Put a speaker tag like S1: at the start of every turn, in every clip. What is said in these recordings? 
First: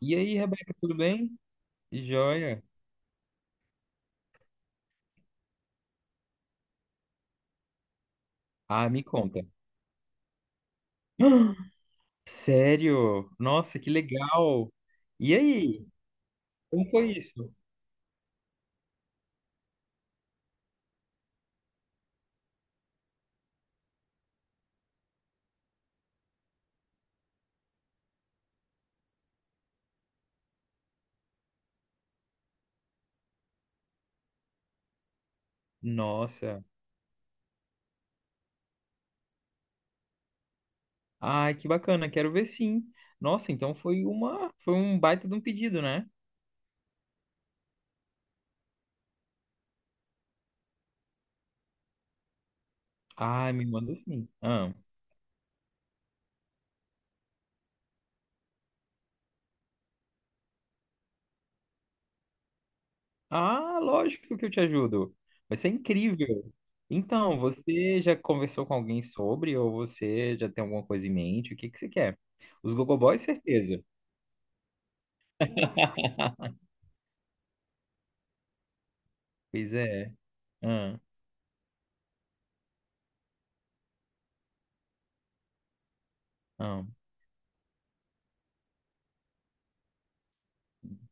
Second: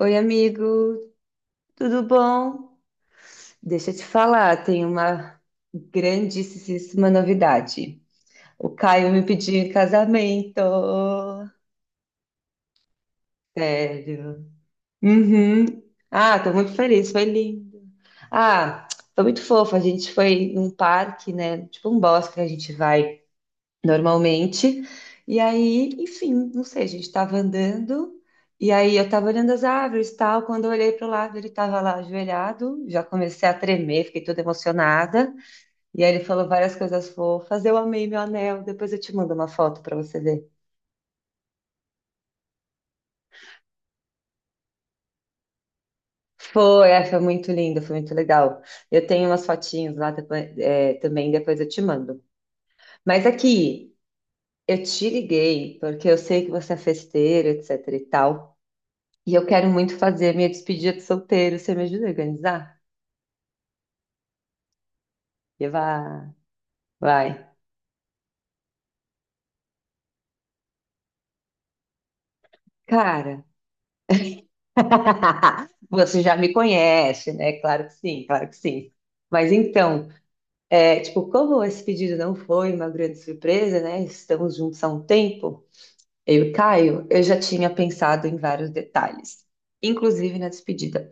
S1: E aí, Rebeca, tudo
S2: amigo,
S1: bem?
S2: tudo
S1: Joia.
S2: bom? Deixa eu te falar, tem uma grandíssima novidade. O
S1: Ah, me
S2: Caio me
S1: conta.
S2: pediu em casamento.
S1: Sério? Nossa, que
S2: Sério.
S1: legal. E
S2: Uhum.
S1: aí?
S2: Ah, tô muito
S1: Como
S2: feliz,
S1: foi
S2: foi
S1: isso?
S2: lindo. Ah, foi muito fofo. A gente foi num parque, né? Tipo um bosque que a gente vai normalmente. E aí, enfim, não sei, a gente estava andando, e aí eu estava olhando as árvores e tal. Quando eu olhei para o lado, ele estava lá ajoelhado, já comecei a tremer, fiquei toda emocionada. E aí ele falou
S1: Nossa.
S2: várias coisas fofas. Eu amei meu anel, depois eu te mando uma foto para você ver.
S1: Ai, que bacana. Quero ver sim. Nossa, então foi um baita de um pedido, né?
S2: Foi muito lindo, foi muito legal. Eu tenho umas fotinhas lá também, depois eu te mando. Mas
S1: Ah, me
S2: aqui.
S1: manda sim. Ah.
S2: Eu te liguei porque eu sei que você é festeiro, etc e tal. E eu quero muito fazer minha despedida de solteiro. Você me ajuda a organizar?
S1: Ah, lógico que eu te ajudo. Vai
S2: E
S1: ser
S2: vai,
S1: incrível.
S2: vai.
S1: Então, você já conversou com alguém sobre ou você já tem alguma coisa em mente? O que que você quer? Os Gogoboys,
S2: Cara,
S1: certeza.
S2: você já me conhece, né? Claro que sim, claro que sim. Mas
S1: Pois
S2: então,
S1: é. Ah,
S2: tipo, como esse pedido não foi uma grande surpresa, né? Estamos juntos há um tempo, eu e o
S1: ah.
S2: Caio, eu já tinha pensado em vários detalhes, inclusive na despedida.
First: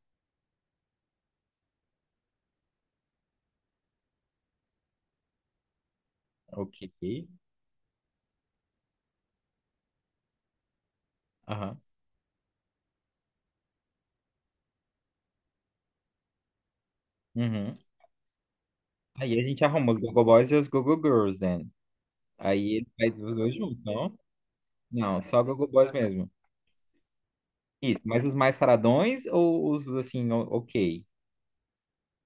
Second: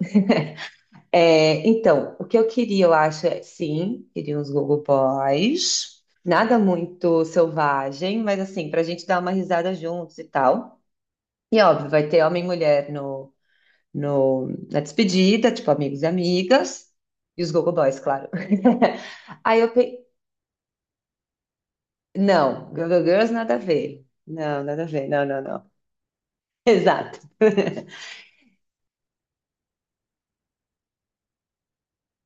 S2: É, então, o que eu queria, eu acho, sim, queria uns Google Boys. Nada
S1: Ok.
S2: muito selvagem, mas assim, pra gente dar uma risada juntos e tal. E
S1: Aham.
S2: óbvio, vai ter homem e mulher no, no, na despedida, tipo amigos e amigas. E os gogo
S1: Uhum.
S2: Boys, claro.
S1: Aí a
S2: Aí
S1: gente
S2: eu
S1: arruma os
S2: pensei,
S1: Gogo Boys e os Gogo Girls, né?
S2: não,
S1: Aí ele
S2: gogo
S1: faz
S2: Girls
S1: os
S2: nada
S1: dois
S2: a
S1: juntos,
S2: ver.
S1: não?
S2: Não, nada a ver,
S1: Não,
S2: não, não,
S1: só Gogo
S2: não.
S1: Boys mesmo.
S2: Exato.
S1: Isso, mas os mais saradões ou os assim, ok?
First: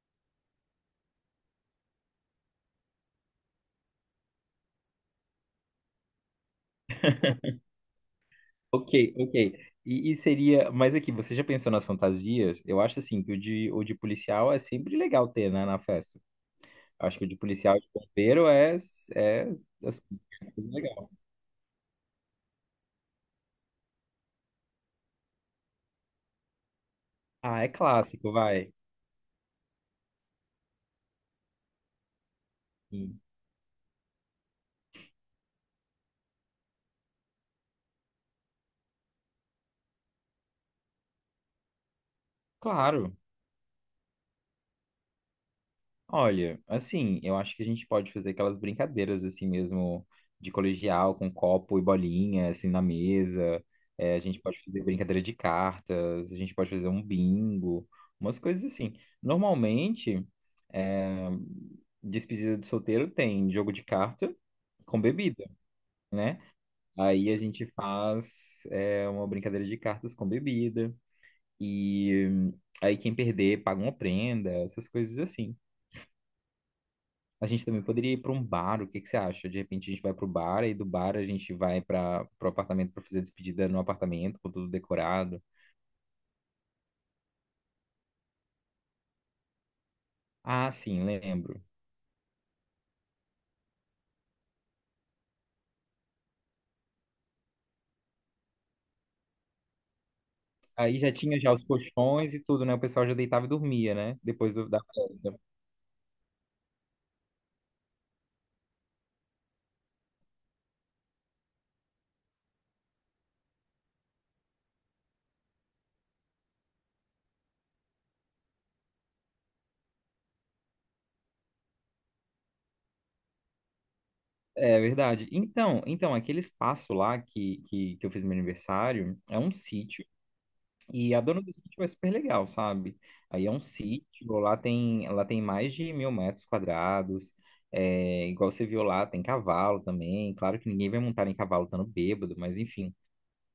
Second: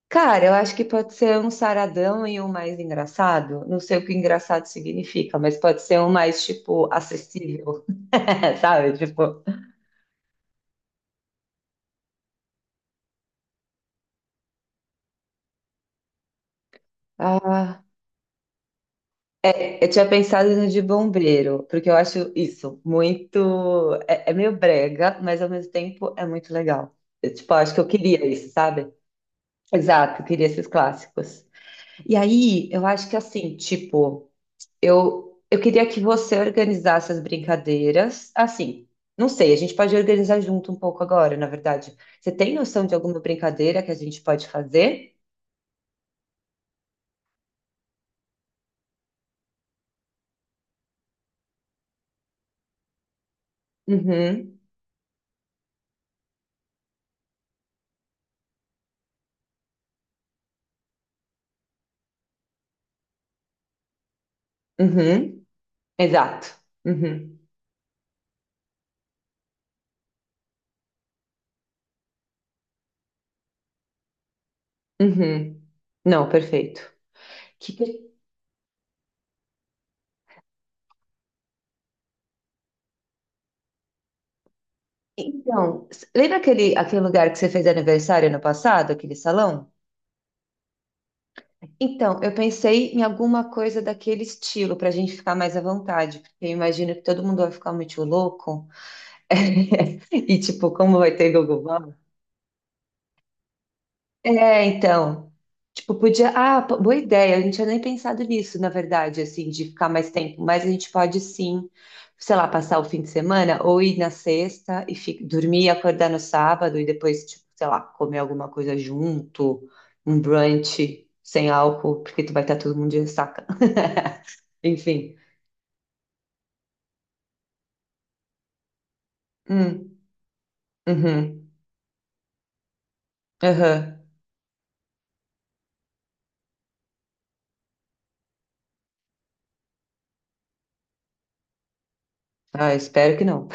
S2: Cara, eu acho que pode ser um saradão e um mais engraçado. Não sei o que engraçado significa, mas pode ser um mais, tipo, acessível,
S1: Ok,
S2: sabe?
S1: ok.
S2: Tipo,
S1: E seria. Mas aqui, você já pensou nas fantasias? Eu acho assim que o de policial é sempre legal ter, né, na festa. Acho que o de policial e
S2: ah,
S1: de bombeiro é
S2: eu
S1: assim,
S2: tinha pensado no de
S1: legal.
S2: bombeiro, porque eu acho isso muito. É meio brega, mas ao mesmo tempo é muito legal. Eu, tipo,
S1: Ah, é
S2: acho que eu queria
S1: clássico,
S2: isso,
S1: vai.
S2: sabe? Exato, eu queria esses clássicos. E aí, eu acho que
S1: Sim.
S2: assim, tipo. Eu queria que você organizasse as brincadeiras. Assim, não sei, a gente pode organizar junto um pouco agora, na verdade. Você tem noção de
S1: Claro.
S2: alguma brincadeira que a gente pode fazer?
S1: Olha, assim, eu acho que a gente pode fazer aquelas brincadeiras assim mesmo de colegial com copo e bolinha assim na mesa. É, a gente
S2: Uhum,
S1: pode fazer brincadeira de cartas, a gente pode fazer um bingo, umas coisas assim. Normalmente, é, despedida de solteiro tem jogo de carta com bebida,
S2: uhum,
S1: né?
S2: exato.
S1: Aí a
S2: Uhum,
S1: gente faz é, uma brincadeira de cartas com bebida e aí quem perder paga uma prenda, essas coisas assim.
S2: uhum. Não, perfeito.
S1: A gente
S2: Que
S1: também
S2: per-
S1: poderia ir para um bar, o que que você acha? De repente a gente vai para o bar e do bar a gente vai para o apartamento para fazer a despedida no apartamento, com tudo decorado.
S2: Então, lembra aquele lugar que você fez aniversário ano passado, aquele salão?
S1: Ah, sim, lembro.
S2: Então, eu pensei em alguma coisa daquele estilo, para a gente ficar mais à vontade, porque eu imagino que todo mundo vai ficar muito louco. E tipo,
S1: Aí
S2: como vai
S1: já
S2: ter
S1: tinha já
S2: Google
S1: os
S2: Maps?
S1: colchões e tudo, né? O pessoal já deitava e dormia, né? Depois
S2: É,
S1: da
S2: então,
S1: festa.
S2: tipo, podia, ah, boa ideia, a gente tinha nem pensado nisso, na verdade, assim, de ficar mais tempo, mas a gente pode sim, sei lá, passar o fim de semana ou ir na sexta e dormir e acordar no sábado e depois, tipo, sei lá, comer alguma coisa junto, um brunch sem álcool, porque tu vai estar todo mundo de ressaca.
S1: É
S2: Enfim.
S1: verdade. Então aquele espaço lá que eu fiz meu aniversário é um
S2: Hum,
S1: sítio. E a dona
S2: uhum,
S1: do sítio é super legal, sabe? Aí é um
S2: aham.
S1: sítio, lá tem mais de 1.000 metros quadrados. É, igual você viu lá, tem cavalo também. Claro que ninguém vai montar em cavalo estando bêbado, mas
S2: Ah,
S1: enfim.
S2: espero que não.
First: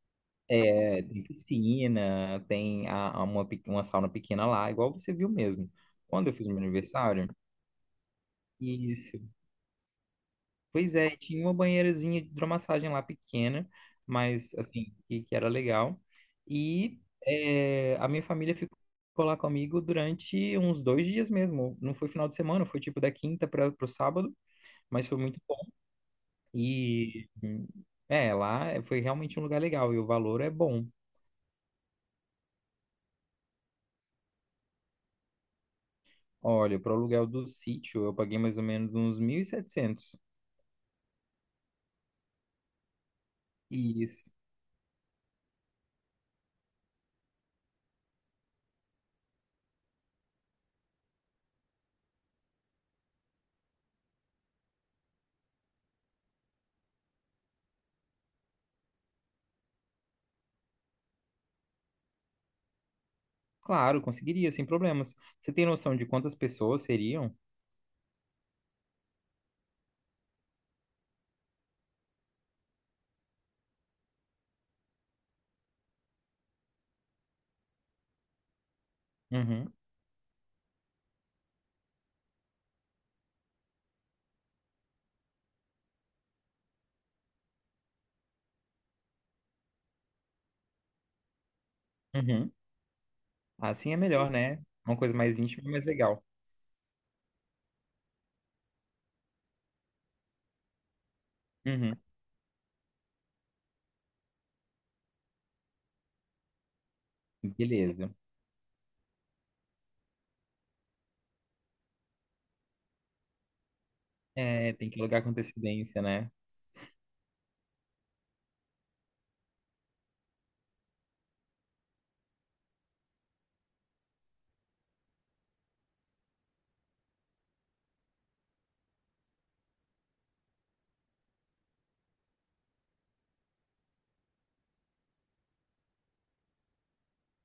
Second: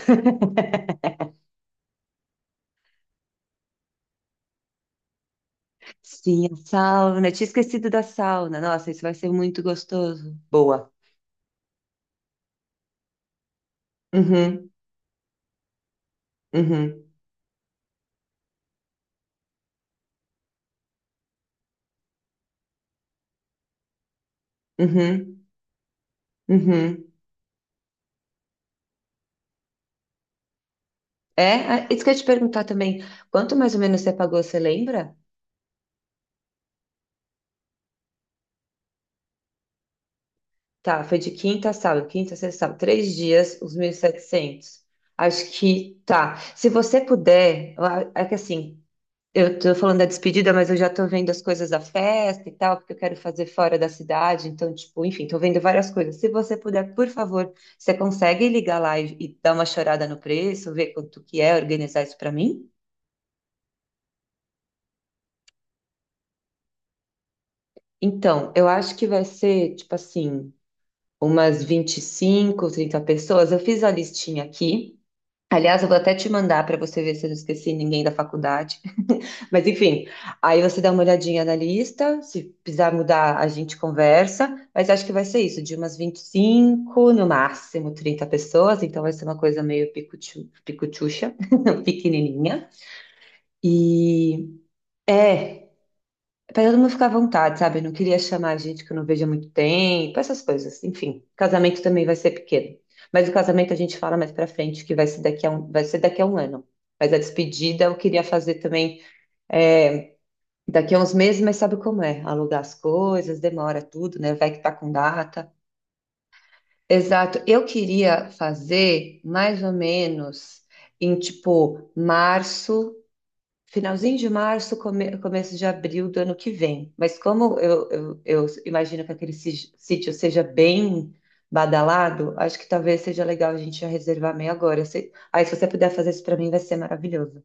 S1: É, tem piscina, tem uma sauna pequena lá, igual você viu mesmo. Quando eu fiz
S2: Sim, a
S1: meu aniversário,
S2: sauna. Eu tinha esquecido da sauna. Nossa, isso vai
S1: isso.
S2: ser muito gostoso. Boa.
S1: Pois é, e tinha uma banheirazinha de hidromassagem lá pequena, mas
S2: Uhum,
S1: assim, que era legal. E
S2: uhum,
S1: a minha família ficou lá comigo durante uns 2 dias mesmo. Não foi final de semana, foi tipo da quinta para o sábado, mas foi muito
S2: uhum,
S1: bom.
S2: uhum.
S1: E lá foi realmente um lugar legal e o valor é bom.
S2: É, ah, isso que eu ia te perguntar também. Quanto mais ou menos você pagou, você lembra?
S1: Olha, para o aluguel do sítio eu paguei mais ou menos uns 1.700.
S2: Tá, foi de quinta a sábado, quinta, sexta, sábado, 3 dias, os mil e
S1: Isso.
S2: setecentos Acho que tá. Se você puder, é que assim, eu tô falando da despedida, mas eu já tô vendo as coisas da festa e tal, porque eu quero fazer fora da cidade. Então, tipo, enfim, tô vendo várias coisas. Se você puder, por favor, você consegue ligar lá e dar uma chorada no preço, ver quanto que é, organizar isso pra mim?
S1: Claro, conseguiria, sem problemas. Você tem noção de quantas pessoas seriam?
S2: Então, eu acho que vai ser, tipo assim, umas 25, 30 pessoas. Eu fiz a listinha aqui. Aliás, eu vou até te mandar para você ver se eu não esqueci ninguém da faculdade. Mas
S1: Uhum.
S2: enfim, aí você dá uma olhadinha na lista, se precisar mudar, a gente conversa, mas acho que vai ser isso, de umas 25 no máximo 30 pessoas, então vai ser uma coisa meio picuchu, picuchucha,
S1: Uhum.
S2: pequenininha.
S1: Assim é melhor,
S2: E
S1: né? Uma coisa mais
S2: é,
S1: íntima, mais legal.
S2: para todo mundo ficar à vontade, sabe? Eu não queria chamar gente que eu não vejo há muito tempo, essas coisas. Enfim, casamento
S1: Uhum.
S2: também vai ser pequeno. Mas o casamento a gente fala mais pra frente, que vai ser daqui a um ano. Mas a despedida eu
S1: Beleza.
S2: queria fazer também é, Daqui a uns meses, mas sabe como é? Alugar as coisas, demora tudo, né? Vai que tá
S1: É, tem
S2: com
S1: que alugar com
S2: data.
S1: antecedência, né?
S2: Exato. Eu queria fazer mais ou menos em tipo março, finalzinho de março, começo de abril do ano que vem. Mas como eu imagino que aquele sítio seja bem badalado, acho que talvez seja legal a gente já reservar meio agora. Aí, se você puder fazer isso para mim, vai ser maravilhoso.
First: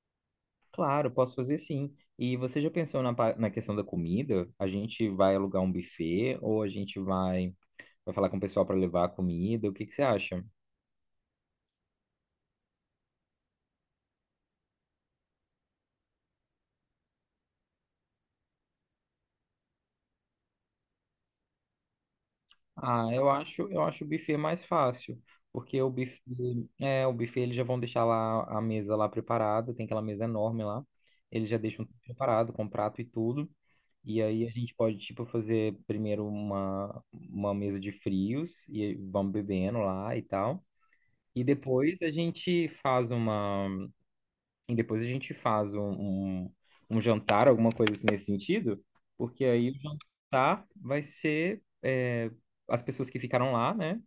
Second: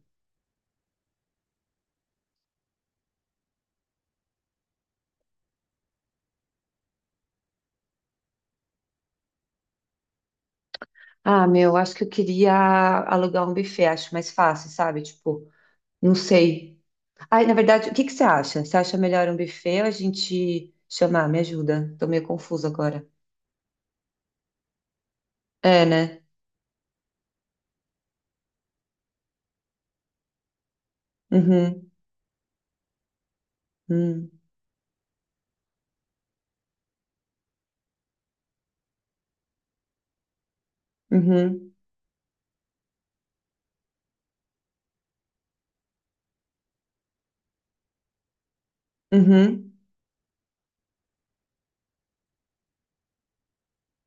S1: Claro, posso fazer sim. E você já pensou na questão da comida? A gente vai alugar um buffet ou a gente vai falar com o pessoal para levar a comida? O que que você acha?
S2: Ah, meu, acho que eu queria alugar um buffet, acho mais fácil, sabe? Tipo. Não sei. Ai, na verdade, o que que você acha? Você acha melhor um buffet ou a gente chamar? Me ajuda. Tô meio confusa agora.
S1: Ah, eu acho o buffet mais fácil, porque
S2: É,
S1: o buffet,
S2: né?
S1: é, o buffet eles já vão deixar lá a mesa lá preparada, tem aquela mesa enorme lá. Eles já deixam
S2: Uhum,
S1: tudo preparado com prato e tudo. E
S2: uhum,
S1: aí a gente pode tipo fazer primeiro uma mesa de frios e vamos bebendo lá e tal. E
S2: uhum,
S1: depois a gente faz uma e depois a gente faz um jantar, alguma coisa assim nesse sentido, porque aí
S2: uhum,
S1: o jantar vai ser as pessoas que ficaram lá, né?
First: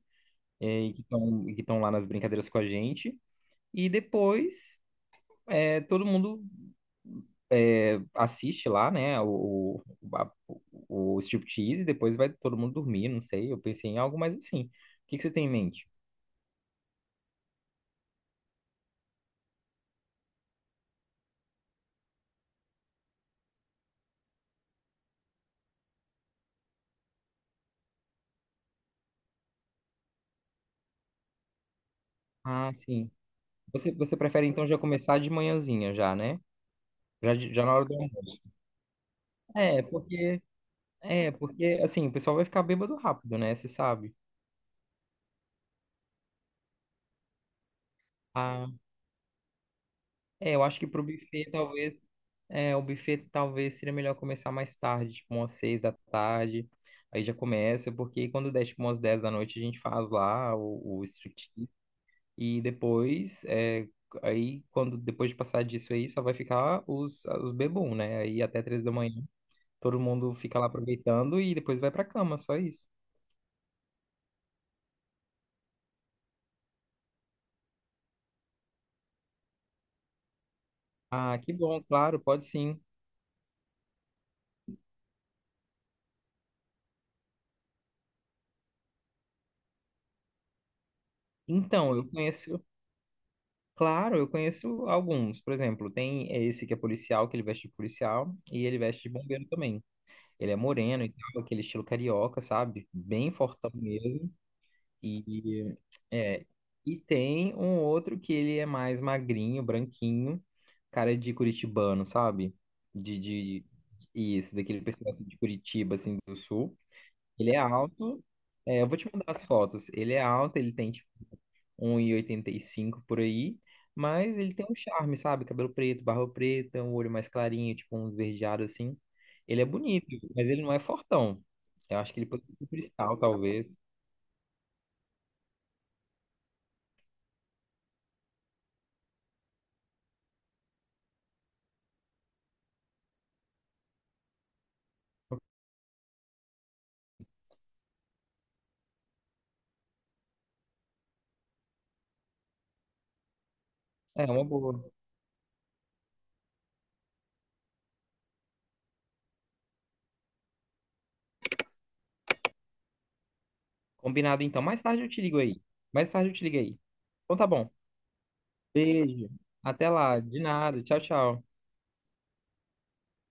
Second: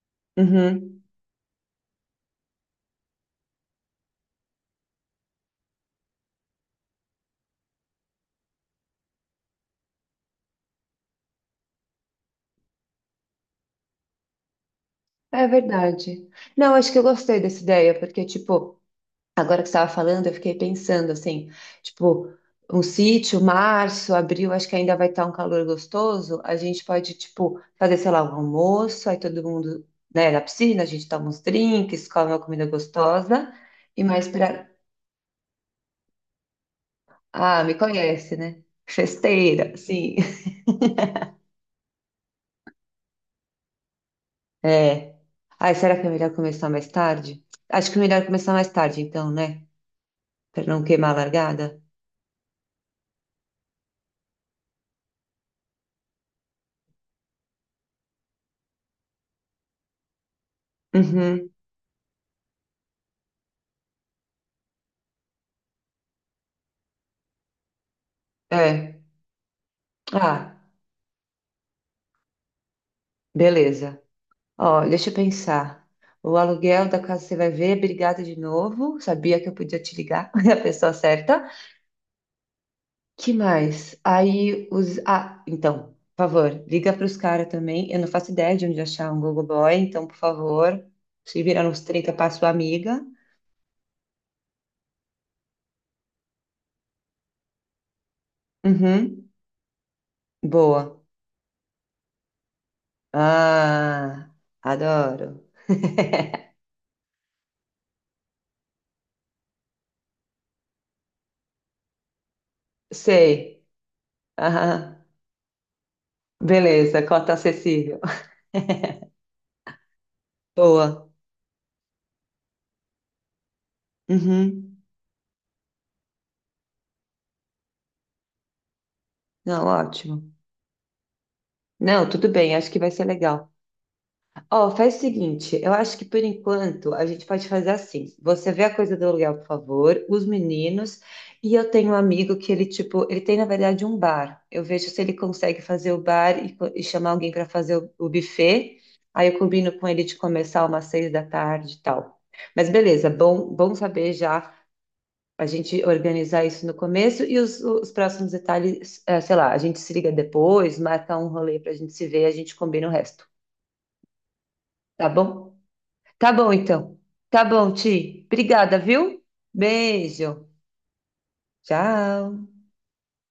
S1: E que
S2: uhum.
S1: estão lá nas brincadeiras com a gente. E depois todo mundo assiste lá, né? O striptease, e depois vai todo mundo dormir, não sei. Eu pensei em algo mais assim. O que que você tem
S2: É
S1: em mente?
S2: verdade. Não, acho que eu gostei dessa ideia, porque, tipo, agora que você estava falando, eu fiquei pensando assim, tipo, um sítio, março, abril, acho que ainda vai estar um calor gostoso. A gente pode, tipo, fazer, sei lá, um almoço, aí todo mundo, né, na piscina, a gente toma uns drinks, come uma comida
S1: Ah, sim.
S2: gostosa
S1: Você,
S2: e
S1: você
S2: mais
S1: prefere então
S2: pra.
S1: já começar de manhãzinha já, né? Já,
S2: Ah,
S1: já na
S2: me
S1: hora do
S2: conhece,
S1: almoço.
S2: né? Festeira,
S1: É,
S2: sim.
S1: porque, porque, assim, o pessoal vai ficar bêbado rápido, né? Você sabe.
S2: É. Ai, será que é melhor começar mais tarde? Acho que é melhor começar mais
S1: Ah,
S2: tarde, então, né?
S1: eu
S2: Pra
S1: acho
S2: não
S1: que pro
S2: queimar a
S1: buffet,
S2: largada.
S1: talvez, é, o buffet talvez seria melhor começar mais tarde, tipo umas 6 da tarde. Aí já começa, porque quando der, tipo, umas 10 da noite, a gente faz lá o
S2: Uhum.
S1: striptease. E depois, aí, depois de passar disso aí, só vai ficar os bebum, né? Aí até três da
S2: É.
S1: manhã, todo mundo
S2: Ah,
S1: fica lá aproveitando e depois vai pra cama, só isso.
S2: beleza. Ó, deixa eu pensar. O aluguel da casa você vai ver. Obrigada de novo. Sabia que eu podia te ligar, é a pessoa
S1: Ah,
S2: certa.
S1: que bom, claro, pode sim.
S2: Que mais? Aí os. Ah, então, por favor, liga para os caras também. Eu não faço ideia de onde achar um Google Boy, então, por favor, se virar nos
S1: Então, eu
S2: trinta para sua
S1: conheço.
S2: amiga.
S1: Claro, eu conheço alguns. Por exemplo, tem é esse que é policial, que ele veste de policial, e ele veste de
S2: Uhum,
S1: bombeiro também. Ele é
S2: boa.
S1: moreno e tal, aquele estilo carioca, sabe? Bem fortão
S2: Ah,
S1: mesmo.
S2: adoro.
S1: E, é, e tem um outro que ele é mais magrinho, branquinho, cara de curitibano, sabe? De,
S2: Sei.
S1: de, isso, daquele
S2: Aham.
S1: pessoal assim, de Curitiba, assim, do sul.
S2: Beleza, cota
S1: Ele é
S2: acessível.
S1: alto. É, eu vou te mandar as fotos. Ele é alto, ele tem, tipo,
S2: Boa.
S1: um e oitenta e cinco por aí, mas ele tem um
S2: Uhum.
S1: charme, sabe? Cabelo preto, barba preta, um olho mais clarinho, tipo um esverdeado assim. Ele é
S2: Não,
S1: bonito,
S2: ótimo.
S1: mas ele não é fortão. Eu
S2: Não,
S1: acho que ele
S2: tudo
S1: pode
S2: bem,
S1: ser
S2: acho que vai ser
S1: cristal,
S2: legal.
S1: talvez.
S2: Ó, faz o seguinte, eu acho que por enquanto a gente pode fazer assim. Você vê a coisa do aluguel, por favor, os meninos, e eu tenho um amigo que ele, tipo, ele tem, na verdade, um bar. Eu vejo se ele consegue fazer o bar e chamar alguém para fazer o buffet. Aí eu combino com ele de começar umas 6 da tarde e tal. Mas beleza, bom saber
S1: É, uma
S2: já
S1: boa.
S2: a gente organizar isso no começo e os próximos detalhes, sei lá, a gente se liga depois, marca um rolê para a gente se ver, a gente combina o resto,
S1: Combinado então. Mais tarde eu
S2: tá
S1: te ligo
S2: bom?
S1: aí. Mais tarde
S2: Tá
S1: eu te
S2: bom,
S1: ligo aí.
S2: então.
S1: Então
S2: Tá
S1: tá bom.
S2: bom, Ti. Obrigada, viu?
S1: Beijo. Até lá. De
S2: Beijo.
S1: nada. Tchau, tchau.
S2: Tchau.